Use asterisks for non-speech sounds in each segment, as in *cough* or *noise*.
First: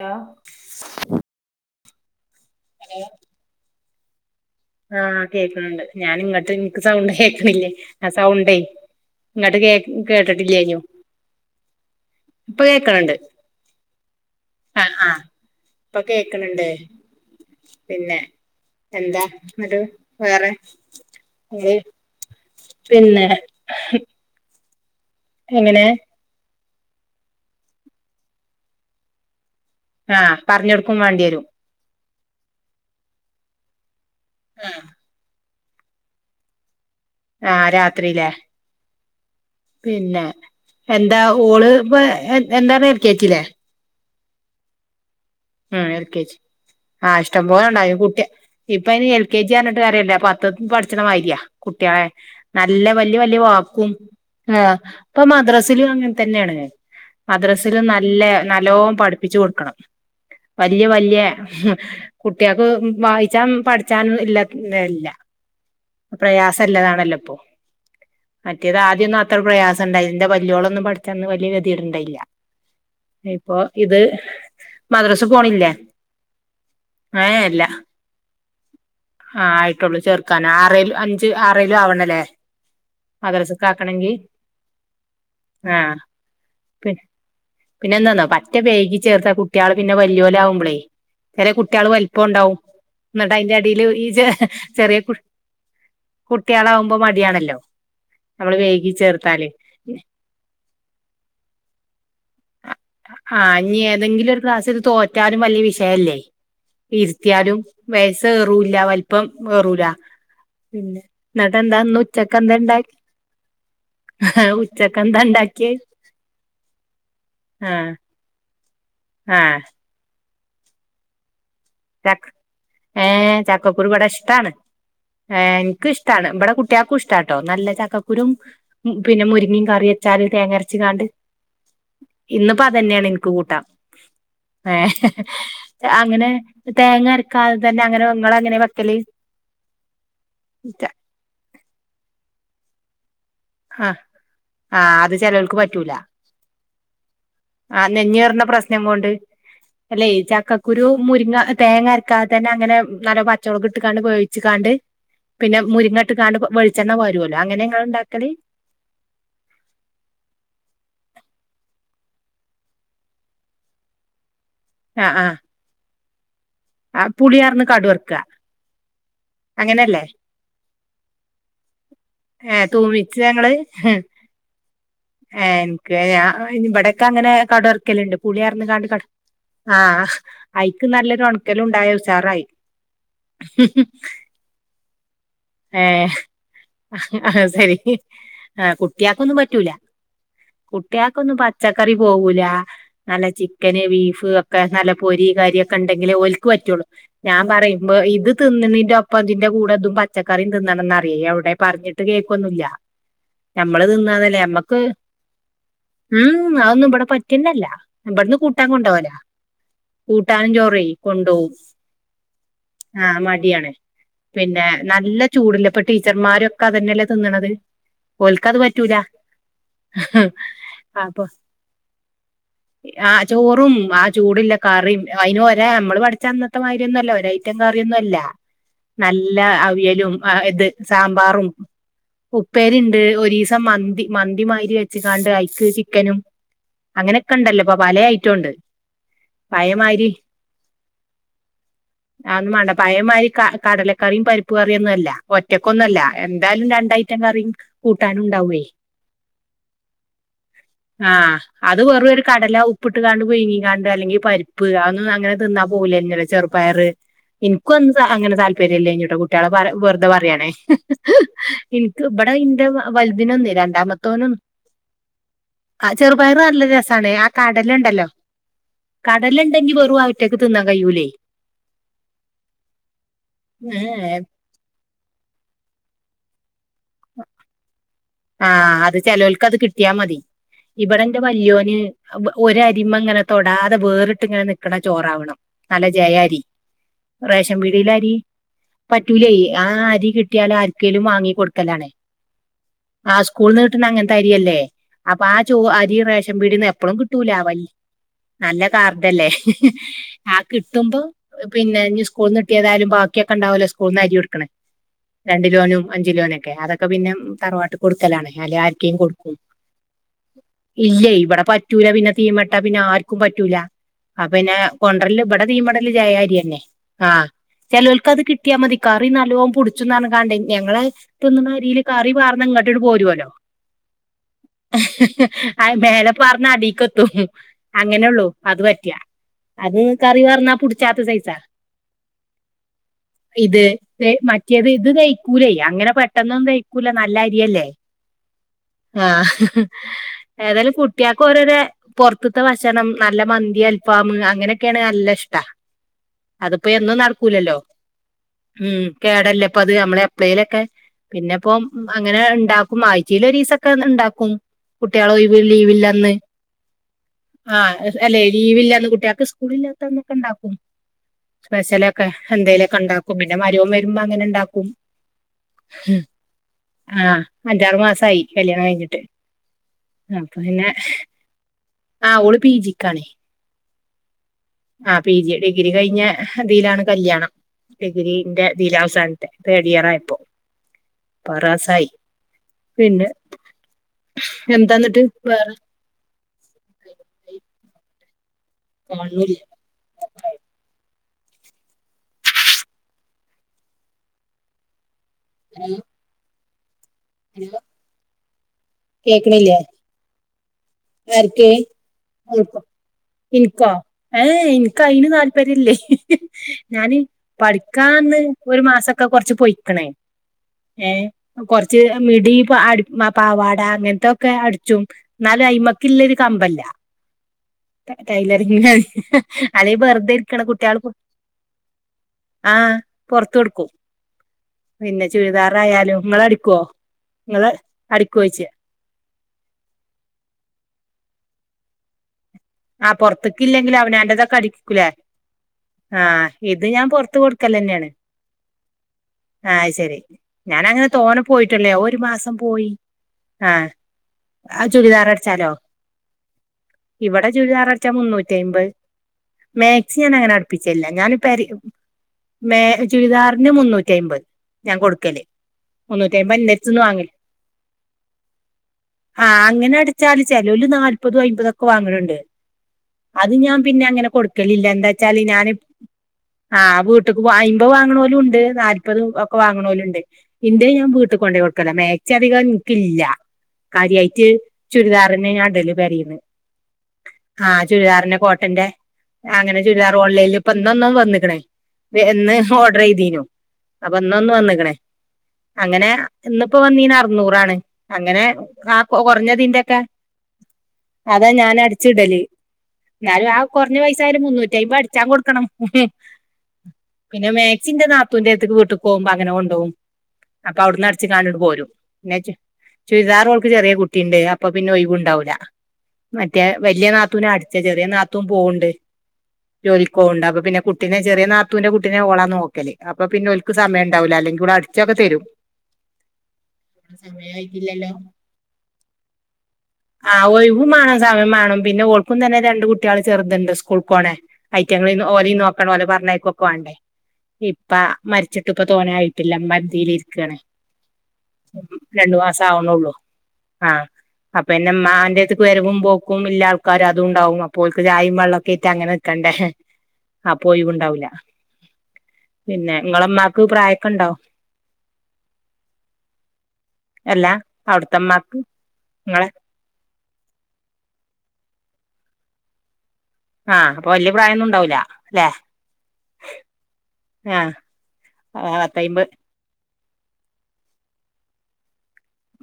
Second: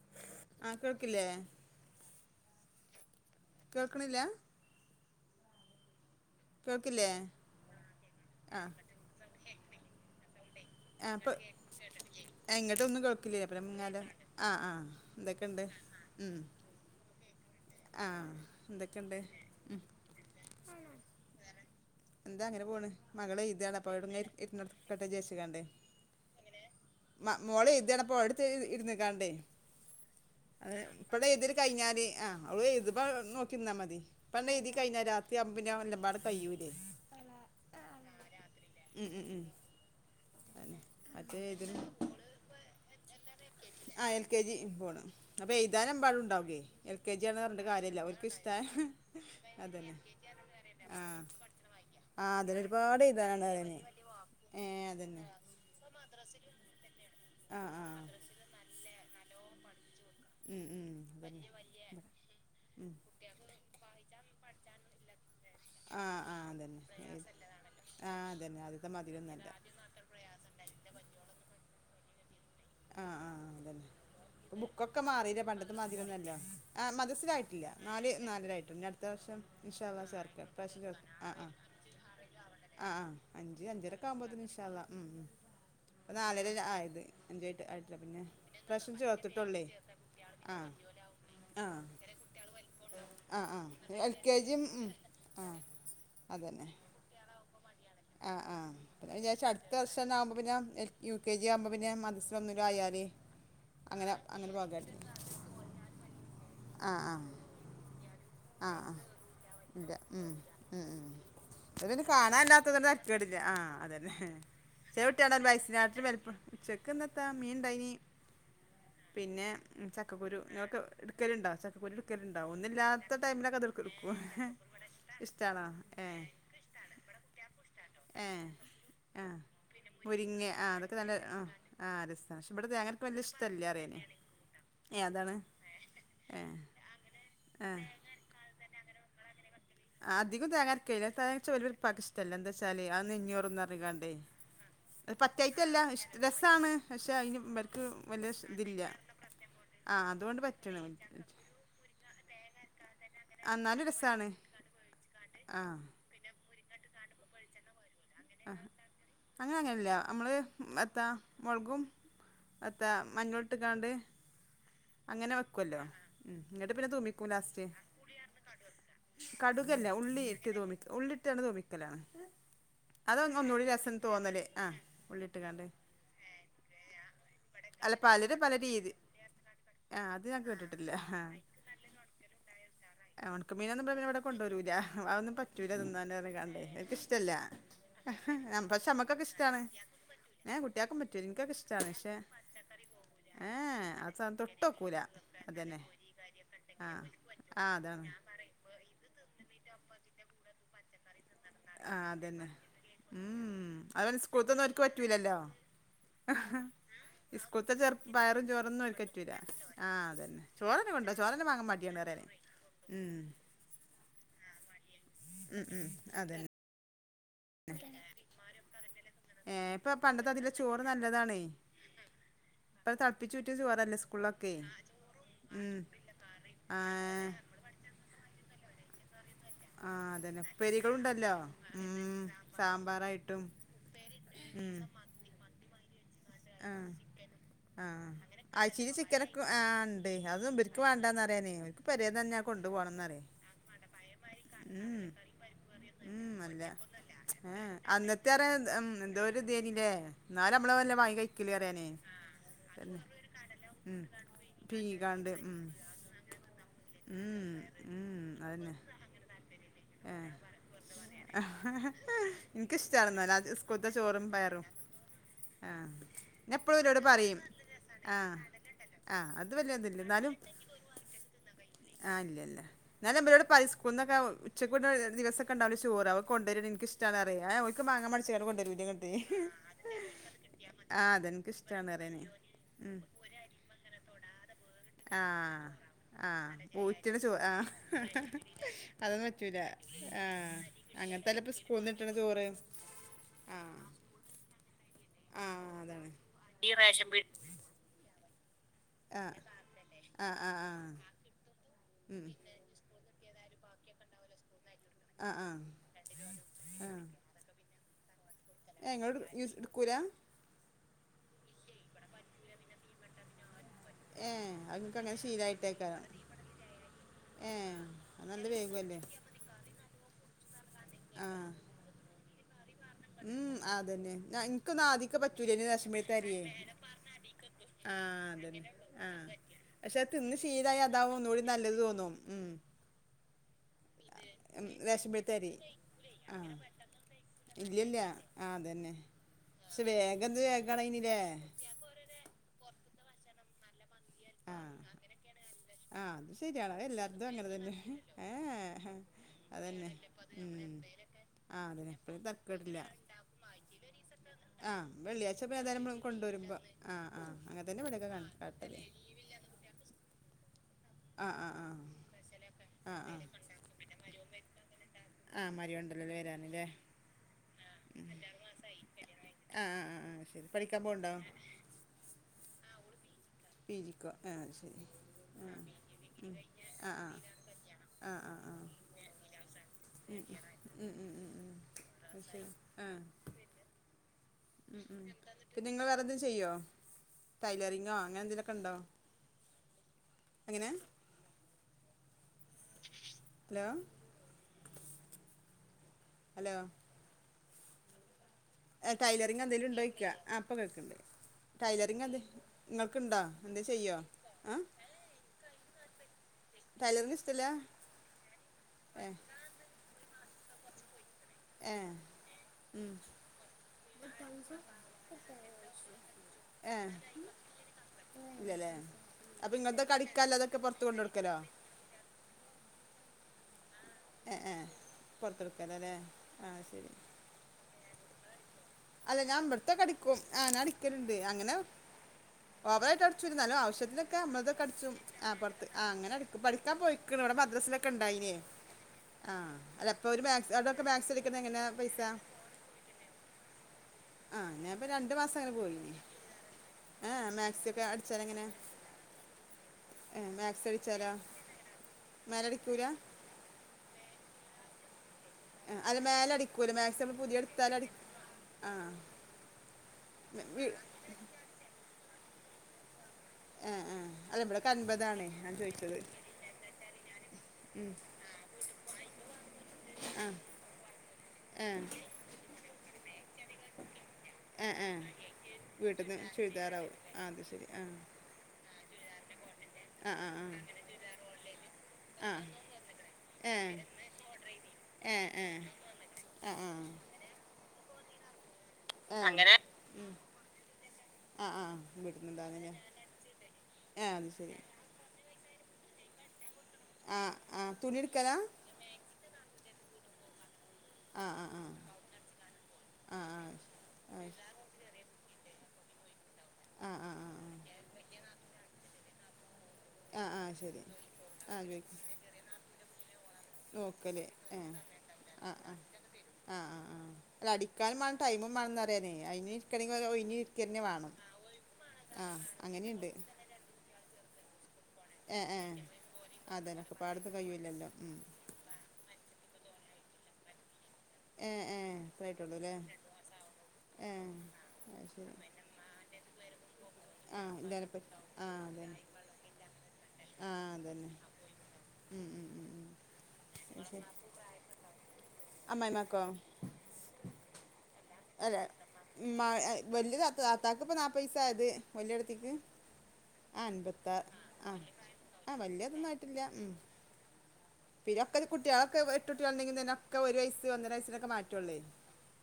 hello ആ കേൾക്കില്ലേ hello കേൾക്കണില്ല ആ കേക്കുന്നുണ്ട് ഞാൻ ഇങ്ങോട്ട് എനിക്ക് കേൾക്കില്ലേ സൗണ്ട് കേക്കണില്ലേ ആ സൗണ്ട് ഇങ്ങോട്ട് കേ കേട്ടിട്ട് ആപ്പൊ ഇപ്പൊ എങ്ങോട്ട ഒന്നും കേക്കണണ്ട് കേക്കില്ല അ മുങ്ങാല ആ ആ എന്തൊക്കെയണ്ട് ഇപ്പ കേക്ക്ണ്ണ്ട് പിന്നെ ആഹ് എന്തൊക്കെയുണ്ട് എന്താ എന്നിട്ട് ഉം വേറെ എന്താ അങ്ങനെ പോണ് പിന്നെ മകള് എയ് താണ് അപ്പൊ ഇവിട ഇരുന്നൊടുക്കട്ടെ വിചാരിച്ചുക്കാണ്ടേ എങ്ങനെ മ മോളെ എയ്തണ്അപ്പോ ഓളെടുത്ത് ഇരുന്നക്കാണ്ടേയ് ആ പറഞ്ഞെടുക്കും വാണ്ടി വരും ആ ഓള് എഴുതുമ്പോൾ നോക്കി നിന്നാ മതി പ എഴുതി കഴിഞ്ഞ രാത്രി ആവുമ്പോ എല്ലമ്പാട കഴ്യൂലേ ആ രാത്രില്ലേ ഉം ഉം പിന്നെ അതന്നെ എന്താ മറ്റേ ഓള് എഴുതല് ഇപ്പ എന്താണ് എൽകെ ജി ലെ എൽകെജി പോണ് അപ്പൊ എഴുതാൻ എൽ എമ്പാടും കെ ജി ഉണ്ടാകും എൽ കെ ആഹ് ജി ആണ ഇഷ്ടം പോലെ പറഞ്ഞിട്ട് ഉണ്ടായി കാര്യല്ല കുട്ടി ഒക്കും ഇഷ്ട അതേന്നെ പത്ത പഠിച്ചണമായിരിയാ കുട്ടികളെ അതിന് നല്ല ഒരുപാട് വല്യ വല്യ എഴുതാനുണ്ട് അതിന് വാക്കും ആ ഏ ഇപ്പൊ അതന്നെ മദ്രസ മസിലും അങ്ങനെ തന്നെയാണ് ആ ആ മദ്രസയിലും നല്ല നല്ലോ പഠിപ്പിച്ചച്ച് കൊടുക്കണം ഉം വലിയ ഉം വല്യ അതന്നെ കുട്ടികൾക്ക് വായിച്ചൻ പഠിച്ചാനും ഇല്ല ഇല്ല ആ ആ അതന്നെ പ്രയാസംല്ലാതാണല്ലോ ഏത്- ഇപ്പൊ ആ അതന്നെ മറ്റേത് ആദ്യത്തെ ആദ്യം ഒന്നും അത്ര മാതിരിയൊന്നുമല്ല പ്രയാസം ഇണ്ടായി ഇന്റെ വെല്ലളൊന്നും പഠിച്ചാന്ന് വലിയ ഗതിയിടണ്ടായില്ല ഇപ്പൊ ഇത് ക്കെ മദ്രസ് മാറിയില്ല പോണില്ലേ പണ്ടത്തെ മാതിമംന്നല്ലോ ഏഹ് ഇല്ല മദ്രസആയിട്ടില്ല നാല് നാലായിട്ടുണ്ട് അടുത്ത വർഷം നി ചേർക്ക ആ അഞ്ച് ആറിലും ആവണല്ലേ ആഹ് ആ അഞ്ച് മദ്രസക്ക് അഞ്ചരക്കെ ആക്കണെങ്കി ആവുമ്പോത് നിഷാല ഉ ആഹ് ഉ നാലര ആയത് അഞ്ചായിട്ട് ആയിട്ടില്ല പിന്നെ എന്താന്നോ പറ്റ ഇപ്രാവശ്യം വൈകി ചേർത്താ ചേർത്തിട്ടോുള്ളൂ കുട്ടികള് പിന്നെ വലിയലെ ആകുമ്പളെ വേറെ ആഹ് കുട്ടികള് വലിപ്പംണ്ടാവും എന്നിട്ട് ആഹ് അതിന്റെ ആഹ് അടിൽ ഈ എൽ ച കെ ജിയും ഉം ചെറിയ കു ആഹ് അതന്നെ കുട്ടികളാകുമ്പോ മടിയണല്ലോ ആഹ് ആചാ അടുത്ത വർഷം ആവുമ്പോ പിന്നെ യു കെ ജി ആവുമ്പോ പിന്നെ മസ്സം ആഹ ഇനി ഏതെങ്കിലും ഒരു ക്ലാസിലും പോകാര്തി തോറ്റാലും വലിയ വിഷയല്ലേ ആഹ് ആഹ് ഇരുത്തിയാലും വയ ആ കറൂല ആ വലപ്പം കേറൂല ഇല്ല ഉം ഉം പിന്നെ ഉം എന്നിട്ട് എന്താ ഉച്ചക്ക എന്താണ്ടാക്ക ആ്തെ ചേവിട്ടിയാണ വയ ഉണ്ടാക്കിയേ രാത് വല ഉച്ചക്ക ആ മീൻ ആഹ് പിന്നെ ആഹ് ചക്കക്കുരുക്കെ എടുക്കലണ്ട ച എടുക്കൽ ഉണ്ടാവും ഒന്ന ഇല്ലാത്ത ടൈമിലൊക്കെ അത്ക്കടുക്കും എനക്ക് ഇഷ്ടാണ് ഇവിടെ കുട്ടികൾക്കും ഇഷ്ടാട്ടോ നല്ല ചക്കക്കുരും പിന്നെ മുരിങ്ങിയും കറിയൊക്കെ ഉരിങ്ങ ആഹ് അതൊക്കെ നല്ല ആ ആ് അസ്ഥ പക്ഷേ ഇവിടെത്തെ തേങ്ങൊക്ക് വല്ല ഇഷ്ടല്ലേ അറിയനേ ഏ അങ്ങനെ ഏ തേങ്ങ അരക്കാ അതെ ആ തന്നെ അങ്ങനെങ്ങ അങ്ങനെ വെക്കല് അധികം തേങ്ങാരക്കയില്ല തങ്ങച്ച വലപ്പക്ക ഇഷ്ടല്ല എന്താ വൊ അ അഞ്ഞൂറ് ആഹ് റണ്ടേ ആഹ് അത് ചെലോൽക്ക് പറ്റായിട്ടല്ല പറ്റൂല ഇഷ രസമാണ് പക്ഷെ അതിന് വർക്ക് ആഹ് വലിയ നെഞ്ഞേറിന ഇതില്ല പ്രശ്നം കൊണ്ട് ആ അല്ലെ അതുകൊണ്ട് പറ്റണ് ചക്കക്കുരു മുരിങ്ങ തേങ്ങ അരക്കാതെ തന്നെ അങ്ങനെ നല്ല പച്ചമളക് എന്നാലും ഇട്ടക്കാണ്ട് രസാണ് പേഴിച്ചിക്കാണ്ട് പിന്നെ ആ മുരിങ്ങ ഇട്ട്ക്കാണ്ട് വ വെളിച്ചെണ്ണ വരുമല്ലോ അങ്ങനെ എങ്ങാനും ഉണ്ടാക്കിവെച്ച ആ അങ്ങനെ അങ്ങനെല്ല നമ്മള് എത്താ മുളകും മത്ത മഞ്ഞളിട്ട കാണ്ട് അങ്ങനെ വെക്കുവല്ലോ ഉം എന്നിട്ട് പിന്നെ ആ തൂമിക്കും പുളിയർന്ന് ലാസ്റ്റ് കടു വർക്കുക കടുകല്ല ഉള്ളിയിട്ട് തൂമിക് ഉള്ളിട്ടാണ്ട് തൂമിക്കലാ തുമിച്ചാങ്ങള് ഏ ഉള്ളിട്ട്കാണ്ട് ൻക്ക് ഞാ വ്ടെക്കെ അങ്ങനെ കട അല്ല ക്കല്ണ്ട് പലരും പല പുളിയർന്ന്കാട് രീതി കട് ആ ആഹ് അത് ഞാൻ ഐക്ക് കേട്ടിട്ടില്ല നല്ലൊരൊൺക് ആഹ് ക്കലുണ്ടായ ഉസാറായി അതന്നും പറ്റൂല തിന്നാനറി കണ്ട ൻക്ക്ഷ്ടല്ല ആ കുട്ട്യേക്കൊന്നും പറ്റൂല ഏഹ് കുട്ടികൾക്കും പറ്റൂല കുട്ട്യേക്കൊന്നും എനിക്കൊക്കെ ഇഷ്ടാണ് പച്ചക്കറി പക്ഷെ പോകൂലാ നല്ല ചിക്കന് ഏഹ് ആ ബീഫ് സാധനം ഒക്കെ നല്ല തൊട്ടോക്കൂല പൊര് രി അതന്നെ കര്യൊക്കെണ്ടെങ്കിലെ ഓൽക്ക് പറ്റൊള്ളൂ ആഹ് ഞാൻ ആഹ് പറയുമ്പോ അതാണ് ഇത് തിന്ന്ണിന്റെ ഒപ്പംതിന്റെ കൂടെതും ച്ചക്കറി തിന്നണന്നറി എവ് ആ അതന്നെ ഉം ഞമ്മള് അതെന്നെ തിന്നാന്നല്ലേ സ്കൂൾത്തൊന്നും ഞമ്മക്ക് ഓൽക്ക് പറ്റൂലല്ലോ ഉം അതൊന്നും ഇവിടെ പറ്റന്നല്ല ഇസ്കൂത്തെ ഇവിടുന്ന് ചെർപയറും കൂട്ടാൻ ചോറൊന്നും കൊണ്ടോവലാ ഓൽക്കറ്റൂല ആ അതന്നെ കൂട്ടാനും ചോറ് കൊണ്ടോ ചോരനെ വാങ്ങാൻ മടിയാണരെനെ ആ മടിയാണ് പിന്നെ നല്ല ചൂട് ഉം ഇല്ലപ്പ ഉം അതന്നെ ടീച്ചർമാരൊക്കെ അതന്നല്ലെ തിന്നണത് ഓൽക്കത് പറ്റൂല ഏ ഇപ്പൊ പണ്ടത്തെ അതിലെ ചോറ് അപ്പൊ നല്ലതാണേ ഇപ്പം ആ തിളപ്പിച്ചൂറ്റിയ ചോറും ചോറല്ലേ ആ സ്കൂളിലൊക്കെ ചൂടില്ല കറിയും അയിന് ഒരേ ഉം നമ്മള് പഠിച്ച അന്നത്തെ ആ മായിരിയൊന്നുല്ല ഒരയിറ്റം കറി ഇന്നുല്ല നല്ല ആ അവിയലും അ അതന്നെ ഇത് ഉപ്പേരികളുണ്ടല്ലോ സാമ്പാറും ഉം ഉപ്പേരിണ്ട് സാമ്പാറായിട്ടും ഒരീസം മന്തി മന്തി മ മയിരി ഉം വെച്ചിങ്ങാണ്ട് അയ്ക്ക് ചി ആ ആ പല ഐറ്റം ഉണ്ട് അച്ചിരി ചിക്കനൊക്കെ ആ ഇണ്ട് പഴയമാതിരി അതും ബർക്ക് വാണ്ടാന്ന് പറയാനേ പെരേന്ന് തന്നെ ഞാനും കൊണ്ടു മാണ്ട പോണംന്നറിയാ പഴമായി ക കടലക്കറിം പരി ഉം പ്പ്കറിയൊന്നുംല്ല ഒറ്റക്കൊന്നല്ല ഉം അല്ല എന്തായാലും രണ്ടായിഐറ്റം കറിക്ക് കൂട്ടാനുണ്ടാവേ ശരില്ലേ എന്നാലും നമ്മള് വല്ലോം വാങ്ങി കയി അത് വെറു ഒരു കടല ഉപ്പിട്ട് കാണ്ട് പിഴങ്ങാണ്ട് ഉം അല്ലെങ്കിൽ പരിപ്പ് അതൊന്നും പീങ്ങിക്കാണ്ട് അങ്ങനെ ഉം തിന്നാ പോല *unintelligible* ചെറ്പയറ് ഉം ഇൻക്കും അൻ ഉം അങ്ങനെ അതന്നെ താല്പര്യല്ലേനിട്ടോ കുട *unintelligible* വെറുതെ ഏ പറയാണേ ഇൻക്ക് ഇബടെ ഇന്റെ എനിക്കിഷ്ടാണ് എന്നാലും അത് വലുതിനൊന്ന് സ്കൂൾത്തെ ചോറും രണ്ടാമത്തോന് പയറും ആഹ് ആ ചെറുപയറ് ഞാൻ നല്ല എപ്പഴും ഇവരോട് രസാണെ ആ പറയും കടല ഉണ്ടല്ലൊ ആഹ് ആഹ് അത് കടലിണ്ടെങ്കി വെറുവാ ആ ഒറ്റയ്ക്ക് തിന്നാൻ കയൂലേ ആ ഇല്ലല്ല എന്നാലമ്മരോട് പരി ഏഹ് സ്കൂന്നൊക്കെ ഉച്ചക്കൂടി ദിവസൊക്കെണ്ടാവും ചോറ് അവ കൊണ്ടുവര എനിക്ക് ഇഷ്ടന്ന് അറിയ ഓക്ക് മാങ്ങാ മറിച്ചിങ്ങാണ്ട് ആ കൊണ്ടുവരൂലേ അത് ഇങ്ങട്ട് ചെലോൽകത് കിട്ടിയാ മതി ഇ ആഹ് എന്റെ അതെനിക്ക് വല്യോന് ഇഷ്ടാണ് പറയും ഞാന് ഒര് അരിമങ്ങനെ തൊടാതെ വേറിട്ട്ങ്ങനെ നിക്കണ ആ ആ പൂച്ചന് ചോ ആ റേഷൻ പീടിയിലെ അരി അതൊന്നും പറ്റൂലേ പറ്റൂല ആ അരി കിട്ടിയാലും ആഹ് ആര്ക്കേലും അങ്ങനത്തെല്ല ഇപ്പം വാങ്ങിക്കൊടുക്കലാണെ സ്കൂൾന്ന് കിട്ടണ ചോറ് ആ സ്കൂള്ന്ന് ആഹ് കിട്ടണ അങ്ങനത്തെ അരി അല്ലേ അപ്പൊ ആ ചോ ആഹ് അരിയും അതാണ് റേഷൻ പീഠിന്ന് എപ്പളും കിട്ടൂല വൽ നല്ല കാർഡല്ലേ ആഹ് ആ ആഹ് ആഹ് കിട്ടുമ്പോ പിന്നെ ഞ്ഞ് സ്കൂൾന്ന് കിട്ടിയതാലും ആരും ബാക്കിയൊക്കെണ്ടാവല്ലോ സ്കൂളിന്ന് അരി കൊടുക്കണെ ആഹ് ആഹ് ആഹ് രണ്ട്ലോനും അഞ്ച്ലോനൊക്കെ അതൊക്കെ പിന്നെ തറവാട്ട് കൊടുക്കലാണ് അല്ലെ *unintelligible* എടുക്കൂല ഇല്ല ഇവിടെ പറ്റൂല പിന്നെ തീമെട്ട പിന്നെ ആർക്കും പറ്റൂല ആ ഏഹ് പിന്നെ അത് ഇങ്ങക്ക് അങ്ങനെ കൊണ്ടരല് ബടെ തീമടല് ശീലായിട്ടേക്കാരം ജയ അരിയന്നെ ആ ഏഹ് ചെലര്ക്കത് അത് നല്ല കിട്ടിയാ മതി വേകുവല്ലേ കറി നല്ലോം പുളിച്ച് *unintelligible* ഞങ്ങളെ ആഹ് തിന്ന്ണരീല് കറി പാർന്നങ്ങട്ടണ്ട് പോരുവല്ലോ ഉം അതന്നെ ഞാ ഇൻക്കൊന്നും ആദ്യൊക്കെ പറ്റൂലേനി ആ മേലെ റേഷൻപീട്ത്തെ അരിയേ പാർന്ന അടീക്കത്തും അങ്ങനെള്ളൂ ആഹ് അ അത് അതന്നെ പറ്റിയ ആഹ് അത് പക്ഷെ കറി തിന്ന് പാർന്നാ ശീതായി പുടിച്ചാത്ത അതാവും സൈസാ ഒന്നൂടി നല്ലത് തോന്നും ഉം ഇത് തെ മറ്റേത് ഉം ഇത് റേഷൻപീട്ത്തെ തയ്ക്കൂലേ അരി അങ്ങനെ പെട്ടെന്നൊന്നും ആഹ് തയ്ക്കൂല നല്ല അരിയ ഇല്ല്യല്ല ആഹ് അതന്നെ ആ പക്ഷെ വേഗം ഇത് ഏായാലും വേകാണയ്നിലേ കുട്ടിൾക്ക് ഓരോരോ പുറത്തെ ഭക്ഷണം നല്ല മന്തി അൽഫാമ് ആഹ് അങ്ങനെയൊക്കെയാണ് നല്ല ഇഷ്ട ആഹ് അത് അതിപ്പോ ശരിയാണ് അത് എന്നും എല്ലായിടത്തും അങ്ങനെ നടക്കൂലല്ലോ തന്നെ ഏ ഉം ഏ കേടല്ലപ്പ അത് അതന്നെ നമ്മൾ എപ്പളേലൊക്കെ ഉം പിന്നെ ഇപ്പം ആഹ് അതന്നെ എപ്പഴും തരക്കേടില്ല അങ്ങനെണ്ടാക്കും ആഴ്ച്ചകളിൽ ഒരുദിവസമൊക്കെ ഉണ്ടാക്കും ആഹ് വെള്ളിയാഴ്ച ഇപ്പം എതായാലും കൊണ്ടുവരുമ്പോ ആഹ് ആ ആഹ് അങ്ങനെതന്നെ ഇവിടെയൊക്കെ അല്ലെ കണക്കാക്കൽ ലീവില്ലന്ന് കുട്ടികൾക്ക് സ്കൂളിലാത്തന്നൊക്കെണ്ടാക്കും ആഹ് ആഹ് ആഹ് സ്പെഷലൊക്കെ എന്തേലുമൊക്കെ ആഹ് ണ്ടാക്കും പിന്നെ ആഹ് മരുമകൻ വരുമ്പോ അങ്ങനെണ്ടാക്കും ആഹ് മരുമകനുണ്ടല്ലേ വരാന്‍ല്ലേ ആഹ അഞ്ചാറു മാസയി കല്യാണം കഴിഞ്ഞിട്ട് ആഹ് ആഹ് ആഹ് ആഹ് അപ്പൊ ശരി പിന്നെ പഠിക്കാൻ പോവ്ണ്ടോ ആ ഓള് പി ജിക്കാണേ പി ജി ക്കൊ ആ ശരി ആഹ് പി ജി ആ ഡിഗ്രി ആ ആ ഡിഗ്രിന്റെ ദില അവസാനത്തെ തേഡ് ഇയർ ആയപ്പോ ഉം ഉം ഉം ഉം പറാസായി അത് ശരി ആഹ് പിന്നെ ഉം ഉം എന്താന്നിട്ട് വേറെ പിന്നെ നിങ്ങൾ വേറെന്തെങ്കിലും ചെയ്യോ ടൈലറിങ്ങോ അങ്ങനെന്തെങ്കിലുമൊക്കെ ഒക്കെണ്ടോ ഒന്നുല്ല എങ്ങനെ ഹലോ ഉം ഹലോ ഇല്ല ടൈലറിങ് എന്തേലുണ്ടോയ്ക്ക ആഹ് ഇപ്പൊ കേക്ക്ണ്ട് ആർക്ക് ടൈലറിങ് എന്തെ നിങ്ങക്ക്ണ്ടാ ഇക്കോ ഏഹ് എനിക്ക് അയിന് താല്പര്യല്ലേ ഞാന് ടൈലറിങ് ഇഷ്ടല്ല പഠിക്കാന്ന് ഒരു മാസൊക്കെ ഏ കുറച്ച് പൊയിക്കണേ ഏഹ് ഏ കൊറച്ച് മിടി ഇപ്പൊ അടി ഉം പാവാ ട അങ്ങനത്തൊക്കെ അടിച്ചും എന്നാലും അയ്മ്മക്കില്ലൊരു കമ്പല്ല ഏ ഇല്ലല്ലേ ടൈലറിങ്ങിനായി അപ്പൊ അല്ലേ ഈ ഇങ്ങനത്തെ ബെറുതെ ഇരിക്കണ കടിക്കാല്ലതൊക്കെ കുട്ടിയാള് പുറത്ത് കൊണ്ട് കൊടുക്കലോ ആഹ് പൊറത്ത് കൊടുക്കും ഏ ഏ പിന്നെ പുറത്തെടുക്കലോ അല്ലേ ചുരിദാറായാലും നിങ്ങള് ആ അടിക്കോ നിങ്ങള് അടിക്കോയ്ച്ചേ അതെ ഞാൻ ഇവിടത്തെ അടിക്കും ആഹ് ഞാന്‍ അടിക്കലുണ്ട് അങ്ങന ആ ഓവറായിട്ട് അടിച്ചൂല എന്നാലും പൊറത്തേക്കില്ലെങ്കിൽ ആവശ്യത്തിനൊക്ക അവനാന്റെതൊക്കെ നമ്മളാത്തക്ക അടിക്കൂലേ അടിച്ചൂം ആഹ് പുറത്ത് ആഹ് ആ അങ്ങനെ ഇത് പഠിക്കാൻ ഞാൻ പൊറത്ത് പോയിക്ക്ണ് ഇവ്ടാ കൊടുക്കലന്നെയാണ് മദ്രസിലൊക്കെണ്ടായിനെ ആഹ് ശരി ഞാനങ്ങനെ മാത്സ് തോനെ എടുക്കണ എങ്ങനെയാ പോയിട്ടിള്ളെ ഒരു പൈസ മാസം പോയി ആഹ് ആഹ് ആ ഞാൻ ഇപ്പാ ചുരിദാർ രണ്ടു മാസം അടിച്ചാലോ അങ്ങനെ പോയിനി ആഹ് ചുരിദാറ് അടിച്ച മുന്നൂറ്റയ്മ്പത് മാക്സി ഞാൻ ഏ അങ്ങനെ മാത്സ് അടിപ്പിച്ചലില്ല അടിച്ചാലോ ഞാനിപ്പ ആരെയും മേലെ മേ അടിക്കൂല ആ ചുരിദാറിന് മുന്നൂറ്റയ്മ്പത് ഞാൻ കൊടുക്കല് അത് മുന്നൂറ്റി മേലെ അമ്പത് അടിക്കൂലേ എന്റെടുത്തുന്ന് മാക്സി വാങ്ങല് മ്മള് പുതിയ എടുത്താല് അടി ആ ആഹ് അങ്ങനെ അടിച്ചാല് വീ ചെലോല് നാല്പതും അയിമ്പതൊക്കെ വാങ്ങാണുണ്ട് അത് ഞാൻ ആ പിന്നെ ആ അങ്ങനെ അല്ല കൊടുക്കലില്ല ഇവിടൊക്കെ എന്താച്ചാല് അൻപതാണ് ഞാൻ ചോദിച്ചത് ആഹ് വീട്ട്ക്ക് അയിമ്പത് ഉം വാങ്ങണൊലുണ്ട് നാല്പത് ഒക്കെ വാങ്ങണൊലുണ്ട് ആ ഇന്റെ ഞാൻ വീ ട്ട് കൊണ്ട് വക്കാല ആ മാക്സി അധികം ഇന്ക്ക് ഇല്ല കാര്യായിട്ട് ആഹ് ആഹ് ചുരിദാറാന്നെ ഞാന് ഇടല് വീട്ടിന്ന് പേരെന്ന് ചുരിദാറാവും അത് ആഹ് ശരി ചുരിദാർന്നെ കോട്ടന്റെ അങ്ങനെ ചുരിദാറ് ആഹ് ഓൺലൈനിൽ ഇപ്പം ഇന്ന് ആഹ് ഒന്ന് വന്ന്ക്ക്ണ് ആഹ് എന്ന് ആഹ് ഓർഡർ ചെയ്തീനു അപ്പൊ ഏഹ് ഇന്ന് ഒന്ന് വന്ന്ക്ക്ണ് ഏഹ് അങ്ങനെ ആഹ് ഇന്നിപ്പ ആഹ് വന്നീന് അറുന്നൂറാണ് അങ്ങനെ ആഹ് ആഹ് ആഹ് കുറഞ്ഞതിന്റേക്കെ അതാ ഞാൻ ആഹ് അടിച്ചിടല് വീട്ടിന്നുണ്ടാവുന്നല്ലേ എന്നാലും ആ കുറഞ്ഞ ആഹ് പൈസായാലും അത് ശരി മുന്നൂറ്റയ്മ്പത് അടിച്ചാൻ കൊടുക്കണം പിന്നെ ആഹ് മാക്സി ആഹ് ന്റേ തുണി നാത്തൂന്റാ എടുക്കലാ അടുത്ത്ക്ക് വീട്ട് പോകുമ്പോള്‍ അങ്ങനെ കൊണ്ടോവും അപ്പൊ അവിട്ന്ന് അടിച്ച് ആഹ് ഞാനിട് ആഹ് പോരും ആഹ് ചുരിദാർ ആഹ് ഓൾക്ക് ചെറിയ കുട്ടിയിണ്ട് ആഹ് അപ്പൊ പിന്നെ ഒഴിവുണ്ടാവൂല്ല മറ്റേ വലിയ ആഹ് ആഹ് ആഹ് നാത്തുനാ അടിച്ചെ ആഹ് ചെറിയ നാത്തുന് പോവുണ്ട് ജോലിക്കോ ഉണ്ട് ആഹ് അപ്പ ആഹ് പിന്നെ ശരി കുട്ടിനെ ചെറിയ ആഹ് നാത്തൂന്റെ ചോയിക്ക് കുട്ടിനെഓളാ നോക്കല് അപ്പ പിന്നെ ഓലക്ക് സമയംണ്ടാവില്ല നോക്കല് അല്ലെങ്കിൽ *unintelligible* ഏഹ് അടിച്ചൊക്കെ തരും ആഹ് ആഹ് ആഹ് സമയായിട്ടില്ലല്ലോ അടിക്കാനും മാണം ടൈം മും മാണം അയിന് ഇരിക്കണേൽ ഒഴിഞ്ഞിരിക്കന്നെ വേണം വേണം പിന്നെ ഓൾക്കും തന്നെ ആഹ് രണ്ട് കുട്ടികൾ അങ്ങനെയുണ്ട് ചെറുതുണ്ട് സ്കൂൾ കോണെ അ - കുറ്റങ്ങള ഓലെ ഏ ഏ നോക്കണ ഓല പറഞ്ഞക്കോക്കവാണ്ടേ അതനൊക്കെ പാടത്ത് ഇപ്പ കഴിയൂല്ലല്ലോ ഉം മരിച്ചിട്ട് ഇപ്പ തോനായി കട്ടില്ല മതിൽ ഇരിക്കണേ ഏ ഏ രണ്ടു മാസം അത്രയായിട്ടുള്ളൂല്ലേ ആവണള്ളൂ ആഹ് ഏ അപ്പന്നെ അത് മ്മാന്റെ അടുത്തക്ക് ശരി വരവും പോക്കും ഇല്ല ആൾക്കാർ അതുംണ്ടാവും ആ അപ്പോഴക്ക് ഇല്ലപ്പ ചായും ആ വെള്ളമൊക്കെ ഇട്ട് അങ്ങനെ അതന്നെ നിക്കണ്ടേ ആ പോയി ഉണ്ടാവല ഉം ഉം ഉം പിന്നെ ഉം നിങ്ങളമ്മാക്ക് പ്രായക്കെ ഇണ്ടൊ അമ്മായമ്മക്കോ അല്ല അവിടുത്തെ ഇമ്മാക്ക് അല്ല നിങ്ങളെ ഉമ്മ വലിയ തത്തക്ക്പ്പ നാപ്പത് വയസ്സായി അത് വലിയേടത്തിക്ക് ആ അപ്പൊ വല്യ പ്രായൊ ന്നുംണ്ടാവൂല അല്ലെ ആ ആ പിന്നെക്കെ കുട്ടികളൊക്കെ ഇട്ടുണ്ടെങ്കിൽന്നെൊക്കെ ഒരു വയസ് ഒന്നര വയസിനൊക്ക മാറ്റൊള്ളു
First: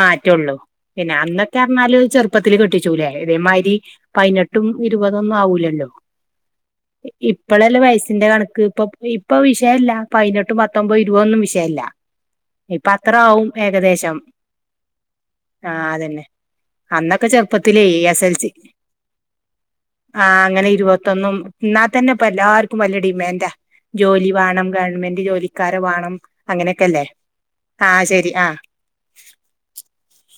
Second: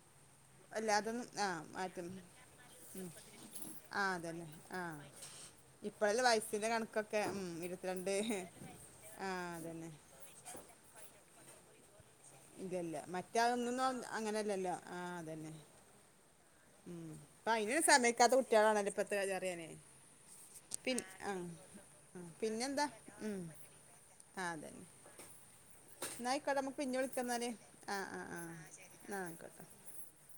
മാറ്റുള്ളൂ പിന്നെ അന്നൊക്കെ അറിഞ്ഞാല് മാറ്റും ചെറുപ്പത്തില് കെട്ടിച്ചൂലേ ഉം ഇമാതിരി ആ അതന്നെ പതിനെട്ട് പത്തും ആ ഇപതൊന്നും ആവൂല്ലല്ലോ ഇപ്പഴല്ലേ വയസ്സിന്റെ കണക്കൊക്കെ ഉം ഇപ്പളല്ല ഇരുപത്തിരണ്ട് വയസിന്റെ കണക്ക് ഇപ്പ ആ ഇപ്പൊ അതന്നെ വിഷയല്ല പതിനെട്ട് പത്തൊമ്പത് ഇരുപൊന്നും വിഷയല്ല ഇപ്പ അത്ര ആവും ഏകദേശം ല്ലോ ആ അതന്നെ ആഹ് അതന്നെ അന്നൊക്കെ അയിന് ചെറുപ്പത്തിലേ എസ് സമ്മയിക്കാതെ എൽ സി കുട്ടിയാളാണ് ഇപ്പത്തെ *unintelligible* ആഹ് അങ്ങനെ പിൻ ആ ഇരുപത്തൊന്നും എന്നാ ആ തന്നെഇപ്പോല്ലാർക്കും പിന്നെന്താ വലിയ ഉം ഡിമാൻഡാ ജോലി ആ വേണം അതന്നെ ഗവൺമെന്റ് ജോലിക്കാരെ വേണം എന്നാ ആയിക്കോട്ടെ നമുക്ക് പിന്നെ അങ്ങനെയൊക്കെല്ലേ വിളിക്കാ എന്നാല് ആ ശരി ആ എന്നാ ആ